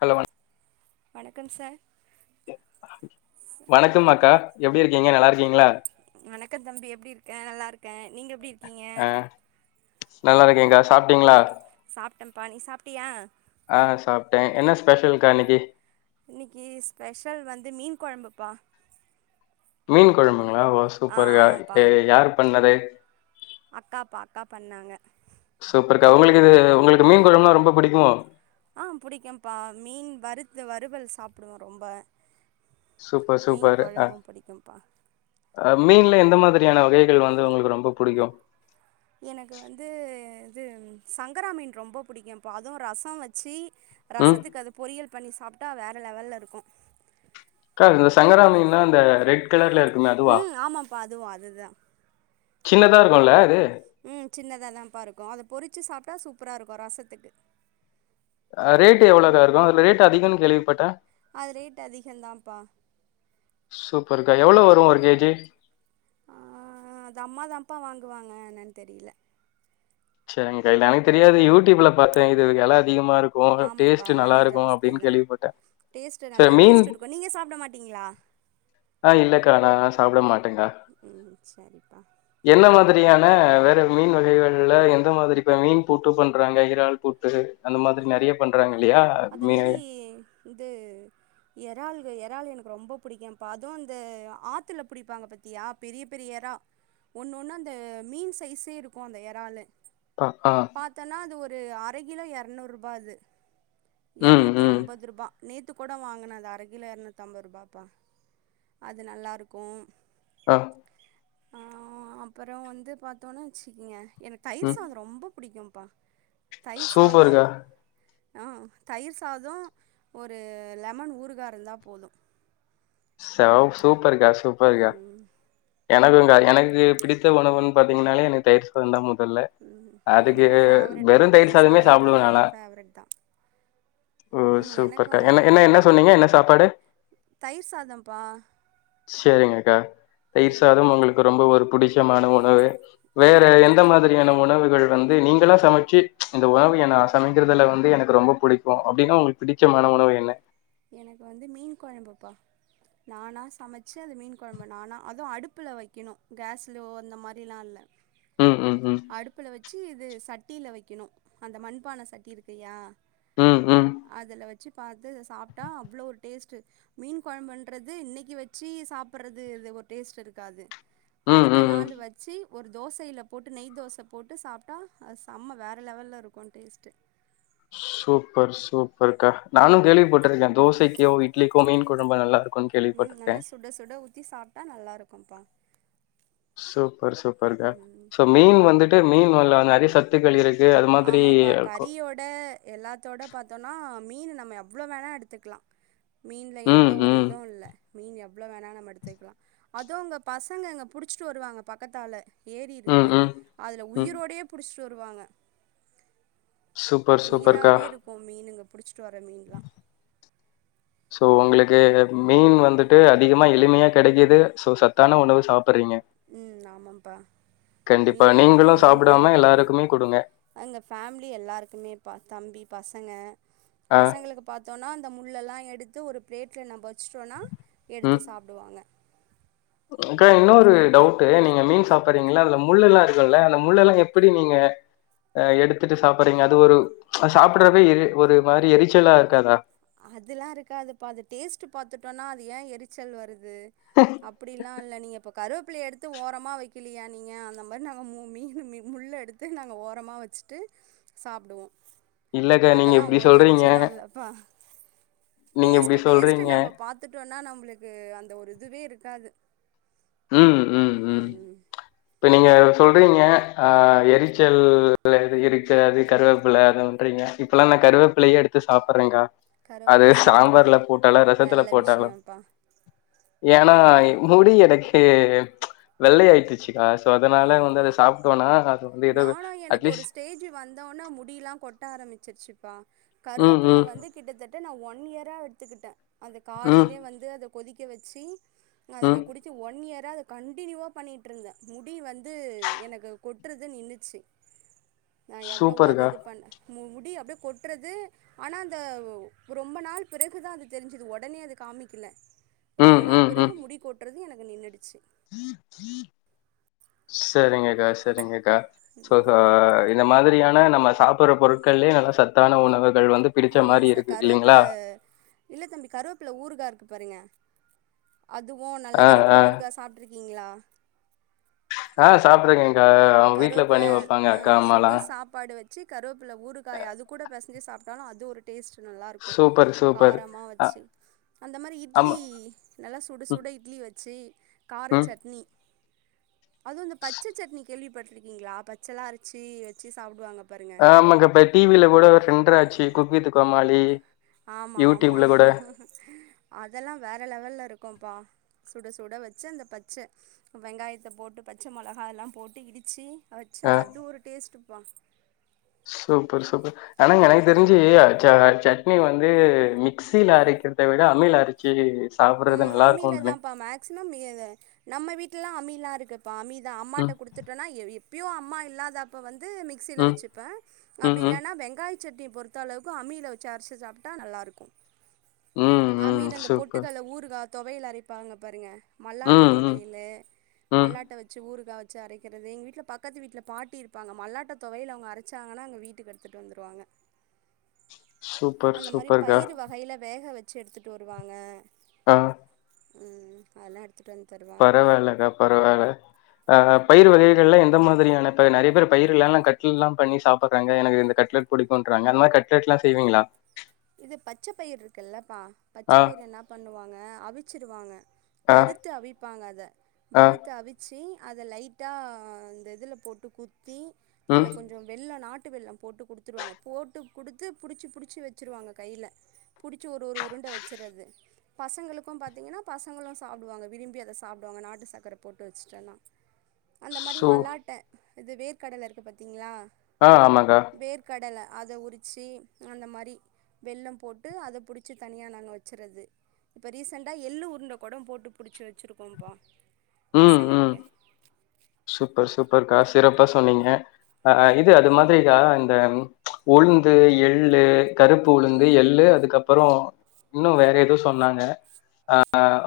Hello வணக்கம் sir வணக்கம் அக்கா எப்டி இருக்கீங்க நல்லா இருக்கீங்ளா வணக்க தம்பி எப்டி இருக்க நல்லா இருக்க நீங்க எப்டி இருக்கீங்க அ நல்லா இருக்கே கா சாப்ட்டீங்ளா சாப்ட்டம்பா நீ சாப்ட்டியா ஆ சாப்ட்ட என்ன ஸ்பெஷல்க்கா இன்னிக்கி இன்னிக்கு ஸ்பெஷல் வந்து மீன் கொழம்பு பா மீன் கொழம்புங்ளா ஓ ஆ சூப்பருக்கா ஆமாப்பா யாரு பண்ணது அக்காப்பா அக்கா பண்ணாங்க சூப்பருக்கா உங்களுக்கு இது உங்களுக்கு மீன் கொழம்னா ரொம்ப புடிக்குமோ ஆ புடிக்கும்ப்பா மீன் வறுத்து வறுவல் சாப்டுவோ ரொம்ப சூப்பர் மீன் சூப்பர் அ கொழம்பு புடிக்கும்ப்பா அ மீன்ல எந்த மாதிரியான வகைகள் வந்து உங்களுக்கு ரொம்ப புடிக்கு எனக்கு வந்து இது சங்கரா மீன் ரொம்ப புடிக்கு பா அது ரச வச்சி ம் ரசத்துக்கு அத பொறியல் பண்ணி சாப்ட்டா வேற லெவல்ல இருக்கு க்கா இந்த சங்கரா மீன்னா இந்த ரெட் கலர்ல இருக்குமே அதுவா ம் ஆமாப்பா அதுவு அதுதா சின்னதா இருக்குல்ல அது ம் சின்னதா தா ப்பா இருக்கு அத பொறிச்சி சாப்ட்டா சூப்பரா இருக்கு ரசத்துக்கு அ ரேட் எவ்ளோகா இருக்கு அதுல ரேட் அதிகம்னு கேள்விப்பட்ட அது ரேட் அதிகம் தாம்ப்பா சூப்பருக்கா எவ்ளோ வரு ஒரு கே ஜி அ அது அம்மா தா பா வாங்குவாங்க என்னன் தெரியில செரிங்க எனக்கு தெரியாது யூடூப்ல பாத்தே இது வெல அதிகமா இருக்கு டேஸ்ட் நல்லா இருக்கு அப்டின் கேள்விப்பட்டே டேஸ்ட் நல்ல டேஸ்ட் இருக்கு நீங்க சாப்ட மாட்டீங்ளா ஆ இல்லக்கா நா சாப்ட மாட்டங்கா ம் சரிப்பா என்ன மாதிரியான வேற மீன் வகைகள்ல எ ந்த மாதிரி இப்ப மீன் பூட்டு பண்றாங்க எறால் பூட்டு அந்த மாரி நெறைய பண்றாங்க இல்லையா மீ வந்து எறால்க எறால் எனக்கு ரொம்ப புடிக்கும்பா அது அந்த ஆத்துல புடிப்பாங்க பாத் தியா பெரிய பெரிய எறா ஒன்னு ஒன்னு அந்த மீன் சைஸே இருக்கு அந்த எறாலு அ ஆ பார்த்தன்னா அது ஒரு அர கிலோ இரநூறுபா அது ம், எரநூத்தி ம். ஐம்பது ரூபா நேத்து கூட வாங்குனது அரகிலோ எரநூத் அம்பது ரூபாப்பா அது நல்லாருக்கு ஆ ஆ அப்பற வந்து பாத்தோனா வச்சுக்குங்க எனக் தயிர் ம். சாத ரொம்ப புடிக்கும்ப்பா தயிர் சாத சூப்பர்க்கா. ஆ தயிர் சாதோ ஒரு லெமன் ஊறுகா இருந்தா போது செம் சூப்பர்க்கா சூப்பர் கா ம், எனக்கு கா எனக்கு பிடித்த உணவுன் பாத்தீங்னாலே எனக் தயிர் சாதந்தா மொதல்ல ம். அதுக்கு எனக்கும் ஃபேவரட்ப்பா வெறு தயிர் சாதமே சாப்டுவே சாதன்றது நாளா எனக்கு ஃபேவரட் தான் ஓ ம் சூப்பர்க்கா எனக்கும் என்ன எ- என்ன என்ன சொன்னீங்க என்ன சாப்பாடு தயிர் சாதம்ப்பா செரிங்கக்கா ம் தயிர்சாதம் உங்களுக்கு ரொம்ப ஒரு புடிச்சமான உணவு ம், வேற எந்த ரொம்ப மாதிரி நீங்கந்த உணவுகள் வந்து நீங்களா சமைச்சு இந்த உணவுய நா சமைக்றதல வந்து எனக்கு ரொம்ப புடிக்கு அப்டின்னா உங்ளுக் பிடிச்சமான உணவு என்ன எனக்கு வந்து மீன் கொழம்புப்பா நானா சமச்சு அந்த மீன் கொழம்பு நானா அது அடுப்புல வைக்கணு கேஸ்லோ அந்த மாரிலா இல்ல ம் ம் ம் அடுப்புல வச்சு இது சட்டில வைக்கணு அந்த மண்பான சட்டி இருக்குயா ம் ம் அதுல வச்சு பாத்து சாப்ட்டா அவ்ளோ ஒரு டேஸ்ட்டு மீன் கொழம்புண்றது இன்னைக்கு வச்சி சாப்புட்றது இது ஒரு டேஸ்ட் இருக்காது ம் அடுத்த ம் ம் நாளு வச்சு ஒரு தோசையில போட்டு நெய் தோச போட்டு சாப்ட்டா அது செம்ம வேற லெவல்லருக் க்கு டேஸ்ட்டு சூப்பர் சூப்பர்க்கா நானு கேள்வி பட்டுருக்கே தோசைக்கோ இட்லிக்கோ மீன் கொழம்பு நல்லாருக் ம் நல்லா சுட சுட ஊத்தி சாப்ட்டா நல்லாருக்கும்ப்பா சூப்பர் சூப்பர்க்கா ம் சோ மீன் வந்துட்டு மீன் உள்ள நெறைய சத் சத்துக்கள் இருக்கு அது மாதிரி இருக்கு இப்ப எல்லாத்தோட பாத்தோன்னா மீனு நம்ம எவ்ளோ வேணா எடுத்துக்லா மீன்ல எந்த ம் ஒரு ம் இது இல்ல மீன் எவ்ளோ வேணா நம்ப எடுத்துக்லா அது உங்க பசங்க அங்க புடிச்ட்டு வருவாங்க பக்கத்தால ஏரி ம் இருக்கு ம் அதுல ம் உயிரோடேய புடிச்ட்டு வருவாங்க சூப்பர் சூப்பர்க்கா உயிராவே இருக்கு மீனுங்க புடிச்சிட்டு வர மீன்லா சோ உங்ளுக்கு மீன் வந்துட்டு அதிகமா எளிமையா கெடைக்குது சோ சத்தான உணவு சாப்பட்றீங்க ம் ஆமாம்பா மீனுன்றது இங்க நீங்களும் எளிமையா சாப்பிடாம கெடைக்கு எல்லாருக்குமே குடுங்க. எங்க ஃபேம்லி எல்லாருக்குமேபா தம்பி பசங்க ஆ, பசங்களுக்கு பாத்தோனா அந்த முள்ளல்லா எடுத்து ஒரு ப்ளேட்ல நம்ப வச்சுட்டோன்னா ம். எடுத்து சாப்டுவாங்க அக்கா இன்னொரு டவுட் டு நீங்க மீன் சாப்ட்றீங்கள அதுல முள்ளல்லா இருக்கும்ல அந்த முள்ளல்லா எப்புடி நீங்க அ எடுத்துட்டு சாப்பட்றீங்க அது ஒரு ச் சாப்புட்றபே எரி ஒரு மாரி எரிச்சலா இருக்காதா அதுல்லாருக்காது பா அது டேஸ்ட் பாத்துடோன்னா அது ஏ எரு சல் வருது அப்டிலா இல்ல நீங்க இப்ப கருவாப்பில்லைய எடுத்து ஓரமா வைக்கலயா நீங்க அந்த மாரி நாங்க மூ மீனு மீ முல்ல எடுத்து நாங்க ஓரமா வச் வச்சுட்டு சாப்டுவோ இல்லக்கா நீங்க அதலா இப்படி ஒரு சொல்றீங்க எரிச்சலுல்லபா நீங்க இப்படி டேஸ்ட்டு டேஸ்ட் சொல்றீங்க. நம்ப பாத் கத்துட்டோன்னா நம்பள்க்கு அந்த ஒரு இதுவே இருக்காது ம் இப்ப நீங்க சொல்கிறீங்க அ எரிச்சல் எது இருக்காது கருவாப்பில அ பண்றிங்க இப்பெல்லா நா கருவேப்பிள்ளையே எடுத்து சாப்டுறேங்க்கா அது கருவேப்பிலைய சாப்புட்றே சாம்பார்ல போட்டாலோ ரசத்துல நல்ல போட்டாலோ விஷயம்ப்பா ஏன்னா ம் முடி எனக்கு வெள்ளை ஆயிட்டுச்சுக்கா சோ ஆ அதனால வந்து அத சாப்ட்டோம்னா அது வந்து ஏதோ அட்லீஸ்ட் ஏஜ்ஜு வந்தோன முடிலா கொட்ட ஆரம்பிச்சிருச்சுப்பா ம், கருவேப்புல்ல ம், வந்து கிட்டத்தட்ட நா ஒன் இயரா எடுத்துக்கிட்டே அந்த ம், காலையிலேயு வந்து அத கொதிக்க வச்சு அத நா ம். குடிச்சு ஒன் இயரா அத கன்டினியூவ பண்ணிட்ருந்தே முடி வந்து எனக்கு கொட்றது நின்னுச்சு நா எவ்ளோவோ அத சூப்பர்க்கா. இது பண்ணே முடி அப்டியே கொட்றது ஆனா அந்த ரொம்ப நாள் பிறகுதா அது தெரிஞ்சுது ஒடனே அது காமிக்கல ரொம்ப ம், நாள் ம், ம். பிறகு முடி கோட்டுறது எனக்கு நின்னுடுச்சு சரிங்கக்கா சரிங்கக்கா சோ இந்த மாதிரியான நம்ம சாப் ப்புற பொருட்கள்லயே நல்லா சத்தான உணவுகள் வந்து பிடிச்ச மாரிருக்கு இல்லைங்களா இல்ல தம்பி கருவேப்பில ஊறுகாருக்கு பாருங்க அதுவு நல்ல ஆ, ஆ. கருவேப்பில ஊருகா சாப் ட்ருக்கீங்களா ஆ சாப்ட்டுறேங்க்கா அவுங்க வீட்ல பண்ணி கருவேப்பிலை வப்பாங்க அக்கா அஹ், சுடு அம்மால்லா சாப்பாடு வச்சு கருவேப்பில ஊறுக்காய அது கூட பசஞ்சி சாப்ட்டாலு அது ஒரு டேஸ்ட் நல்லாருக்கு சூப்பர், சூப்பர். காரமா அ வச்சுக் அந்த மாரி இட்லி ஆமா. நல்லா சுட ம், சுட இட்லி வச்சு கார ம். சட்னி அது அந்த பச்ச சட்னி கேள்விப்பட்ருக்கீங்ளா பச்சைல்லா அரச்சு வெச்சு சாப்டுவாங்க பாருங்க ஆமாங்க இப்ப டிவில கூட செண்டர் ஆச்சு குக்கு வித்து கோமாளி ஆமா ஆமா யூடியூப்ல கூட அதெல்லா வேற லெவல்ல இருக்குப்பா சுட சுட வச்சு அந்த பச்ச வெங்காயத்த போட்டு பச்ச மொளகா எல்லா போட்டு இடிச்சு வச்சு ஆ அது ஒரு டேஸ்ட்டுபா சூப்பர் சூப்பர் ஆனாங்க எனக்கு தெரிஞ்சு அரச்சி அரச்சி சட்னி வந்து மிக்சில அரைக்கிறத விட அம்மில அரச்சு சா ம் அம்மில தான்பா ‌மேக் மேக்சிமம் நீ அத நம் வீட்லெல்லா அம்மிலா இருக்குப்பா அம்மி தா அம்மாட்ட ம், குடுத்துட்றன்னா ஏ வி அப்பையு அம்மா இல்லாதப்ப வந்து மிக்சியில ம், வச்சுப்பே ம், அப்டி ம், இல்லேன்னா வெங்காயத் சட்டிய பொறுத்த அளவுக்கு அம்மில வச்சு அரச்சு சாப்ட்டா நல்லாருக்கு ம், ம். அம்மில இந்த பொட் சூப்பர். ஊருகா தொவையல் அறிப்பாங்க பாருங்க மல்லாட்ட ம், ம், தொவையல் ம். மல்லாட்ட வச்சு ஊருகா வச் சு அரைக்கிறது எங்க வீட்ல பக்கத்து வீட்ல பாட்டி இருப்பாங்க மல்லாட்ட தொவையல் அவுங்க அரைச்சாங்கன்னா எங்க வீட்டுக்கு எடுத்துட்டு வந்துடுவாங்க சூப்பர், அந்த மாதிரி சூப்பர்க்கா. பயிர் வகைல வேக வச்சு எடுத்துட்டு வருவாங்க ஆ ம் அதெல்லா எடுத்து பரவால்லக்கா பரவால்ல ஆ பயிர் வகைகள்லாம் எந்த மாதிரியான பயிர் நெறைய பேர் பயிர்கள்லாம் கட்லல்லாம் பண்ணி சாப்டுறாங்க எனக்கு இந்த கட்லட் புடிக்குன்றாங்க அந்த மாரி கட்லட்லா செய்வீங்களா இது பச்ச பயிர் இருக்குல்லப்பா பச்ச ஆ, பயிர் என்ன பண்ணுவாங்க அவிச்சிருவாங்க ஆ, வறுத்து அவிப்பாங்க அத ஆ. வறுத்து அவித் சி அத லைட்டா இந்த இதுல போட்டு குத்தி அது ம். கொஞ்சோ வெல்லம் நாட்டு வெல்லம் போட்டு குடுத்துருவாங்க போட்டு குடுத்து புடிச்சு புடிச்சி வச்ச வச்சுருவாங்க கைல புடிச்சி ஒரு ஒரு உருண்ட வச்சுறது பசங்களுக்கு பாத்திங்கன்னா பசங்களு சாப்டுவாங்க விரும்பி அத சாப்டுவாங்க நாட்டு சக்கர போட்டு வச்சுட்டன்னா அந்த மாரி சோ மல்லாட்ட இது வேர்க்கடல இருக்கு பாத்தீங்களா ஆ ஆமாங்கா வேர்க்கடல அத உரிச்சி அந்த மாரி வெல்லம் போட்டு அத புடிச்சி தனியா நாங்க வச்சிறது இப்ப ரீசண்டா எள்ளு உருண்ட கூட போட்டு புடிச்சி வச்சிருக்கோம்ப்பா ம், ம். பசங்களுக்கு சூப்பர் சூப்பர்க்கா சிறப்பா சொன்னீங்க ஆ இது அது மாதிரி கா இந்த உளுந்து எள்ளு கருப்பு உளுந்து ஆமாம் எள்ளு அதுக்கப் புறோம் இன்னு வேற எதோ சொன்னாங்க ஆ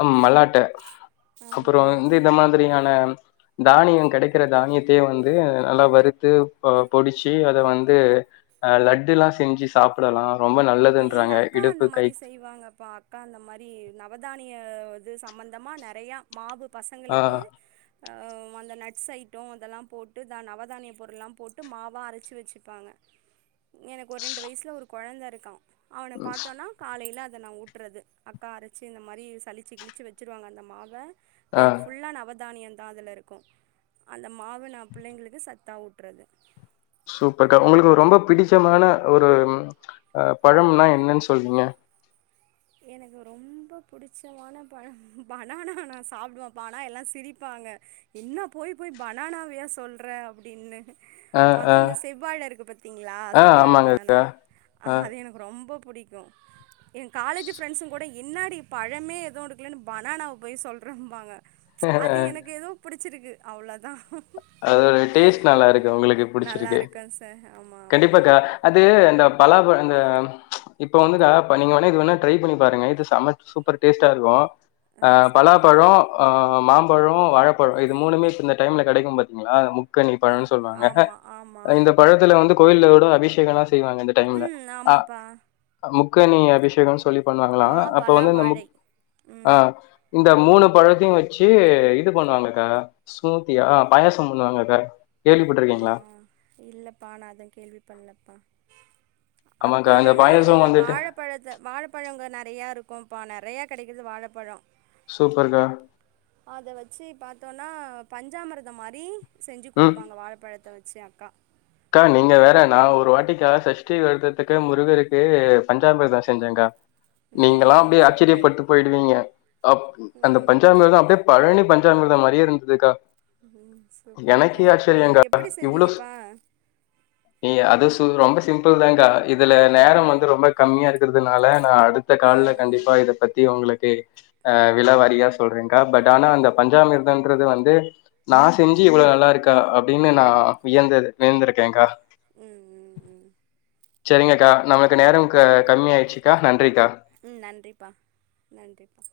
ம மல்லா ட்ட அப்புறோ ஆமாம்ப்பா வந்து இந்த மாதிரியான தானியோ கெடைக்கற தானியத்தியே வந்து நல்லா வறுத்து பொடிச்சி அத வந்து அ லட்டுலா செஞ்சி சாப்படலா ரொம்ப நல்லதுன்றாங்க இடுப்பு கை இவாங்கப்பா கா அந்த மாரி நவதானிய இது சம்பந்தமா நெறைய மாவு ஆ பசங்களுக்கு ஆ அந்த நட்ஸ் ஐட்டோ அதெல்லா போட்டு தா நவதானிய பொருள்லா போட்டு மாவா அரைச்சி வச்சிப்பாங்க எனக்கு ஒரு ரெண்டு வயசுல ஒரு கொழந்த இருக்கா அவன ஸ் பாத்தோன்னா காலையில அத நா ஊட்றது அக்கா அரைச்சி இந்த மாரி சளிச்சி கிழிச்சி வச்சிருவாங்க அந்த மாவ ஆ வேறு ஃபுல்லா நவதானியந்தா அதலரு க்கு அந்த மாவ நா புள்ளைங்களுக்கு சத்தா ஊட்றது சூப்பர்க்கா உங்குள்க்கு ரொம்ப பிடிச்சமான ஒரு ம் அ பழம்னா என்னன் சொல்வீங்க எனக்கு ரொம்ப புடிச்சமான பழன் பனானா நா சாப்டுவம்ப்பா ஆனா எல்லா சிரிப்பாங்க என்ன போய் போய் பனானாவையா சொல்ற அப்டின்னு ஆ, ஆ, அதூ இந்த செவ்வாழ இருக்கு பாத்தீங்ளா ஆ செவ்வாழ ஆமாங்க. பனானா ஆ. அது எனக் ரொம்ப புடிக்கு காலேஜ் ஃப்ரெண்ஸுங் கூட என்னாடி பழமே எதூ எடுக்லன்னு பனானாவ் போய் சொல்றம்பாங்க அது எனக்கு எதோ புடிச்சிருக்கு அவ்ளதா அதோட டேஸ்ட்டு நல்லா இருக்கு அவுங்களுக்கு நல்லா புடிச்சிருக்கு இருக்கும் சார் ஆமாம் ஆமாம் கண்டிப்பாக்கா அது இந்த பலாபழ இந்த இப்ப வந்துக்கா இப்ப நீங்க வேணா இது வேணா ட்ரை பண்ணி பாருங்க இது சம சூப்பரு டேஸ்ட்டா இருக்கு ஆ பலாப்பழோ ஆ மாம்பழோ வாழப்பழோ இது மூணுமே இப்ப இந்த டைம்ல கெடைக்கும் பா த்திங்களா முக்கனி ஆ பழனு சொல்லுவாங்க ஆமாம் ஆமாம் இந்த பழத்துல வந்து கோயில்ல ஊடோ அபிஷேகளா செய்வாங்க இந்த டைம்ல ம் ஆ ஆமாப்பா முக்கனி அபிஷேகனு சொல்லி பண்ணுவாங்களா மா அப்ப பலா வந்து இந்த முக் வாழை ஆ ம் இந்த மூணு பழத்தையு வச்சு இது பண்ணுவாங்கக்கா ஸ்மூத்தியா ஆ பாயாசோ பண்ணுவாங்கக்கா ஆ கேள்விப்பட்டிருக்கீங்களா இல்லப்பா நா அத கேள்வி பண்லப்பா ஆமாக்கா அக்கா இந்த வேணா பாயசம் அந்த வந்துட்டு வாழ பழத்த வாழப்பழ இங்க நெறையா இருக்கும்ப்பா நெறையா கிடைக்குது வாழப்பழோ சூப்பர்க்கா அத வச்சு பாத்தோன்னா பஞ்சாமிர்தோ மாரி செஞ்சு ம் குடுப்பாங்க வாழப்பழத்த வச்சு அக்கா அக்கா நீங்க வேற நா ஒரு வாட்டிக்கா சஷ்டி விரதத்துக்கு முருகருக்கு பஞ்சாமிர்தோ செஞ்சேக்கா ம் நீங்கல்லா ம் அப்டியே சூப்பர் ஆச்சரியப்பட்டு போயிடுவீங்க அப் அந்த ம் பஞ்சாமிர்தோ அப்டியே பழனி பஞ்சாமிர்தோ மாரியே இருந்துதுக்கா ம் சூப்பர்ப்பா ம் எப்பிடி இவ்ளோ செஞ்சீங்கப்பா நீ அது சு ரொம்ப சிம்பிள்தாக்கா இதுல நேரோ ம் வந்து ரொம்ப கம்மியா இருக்கிறதுனால நா அடுத்த கால்ல ம் ம் கண்டிப்பா ம் இத பத் தி உங்களுக்கு ஆ விலாவாரியா சொல்றங்கா பட் ஆனா அந்த பஞ்சாமிர்தன்றது வந்து நா செஞ்சி இவ்ளோ நல்லா இருக்கா அப்டினு நா வியந்தது வியந்திருக்கேக்கா ம் ம் சரிங்கக்கா நமக்கு நேரம் க கம்மி ஆயிடுச்சுக்கா நன்றிக்கா ம் நன்றிப்பா நன்றிப்பா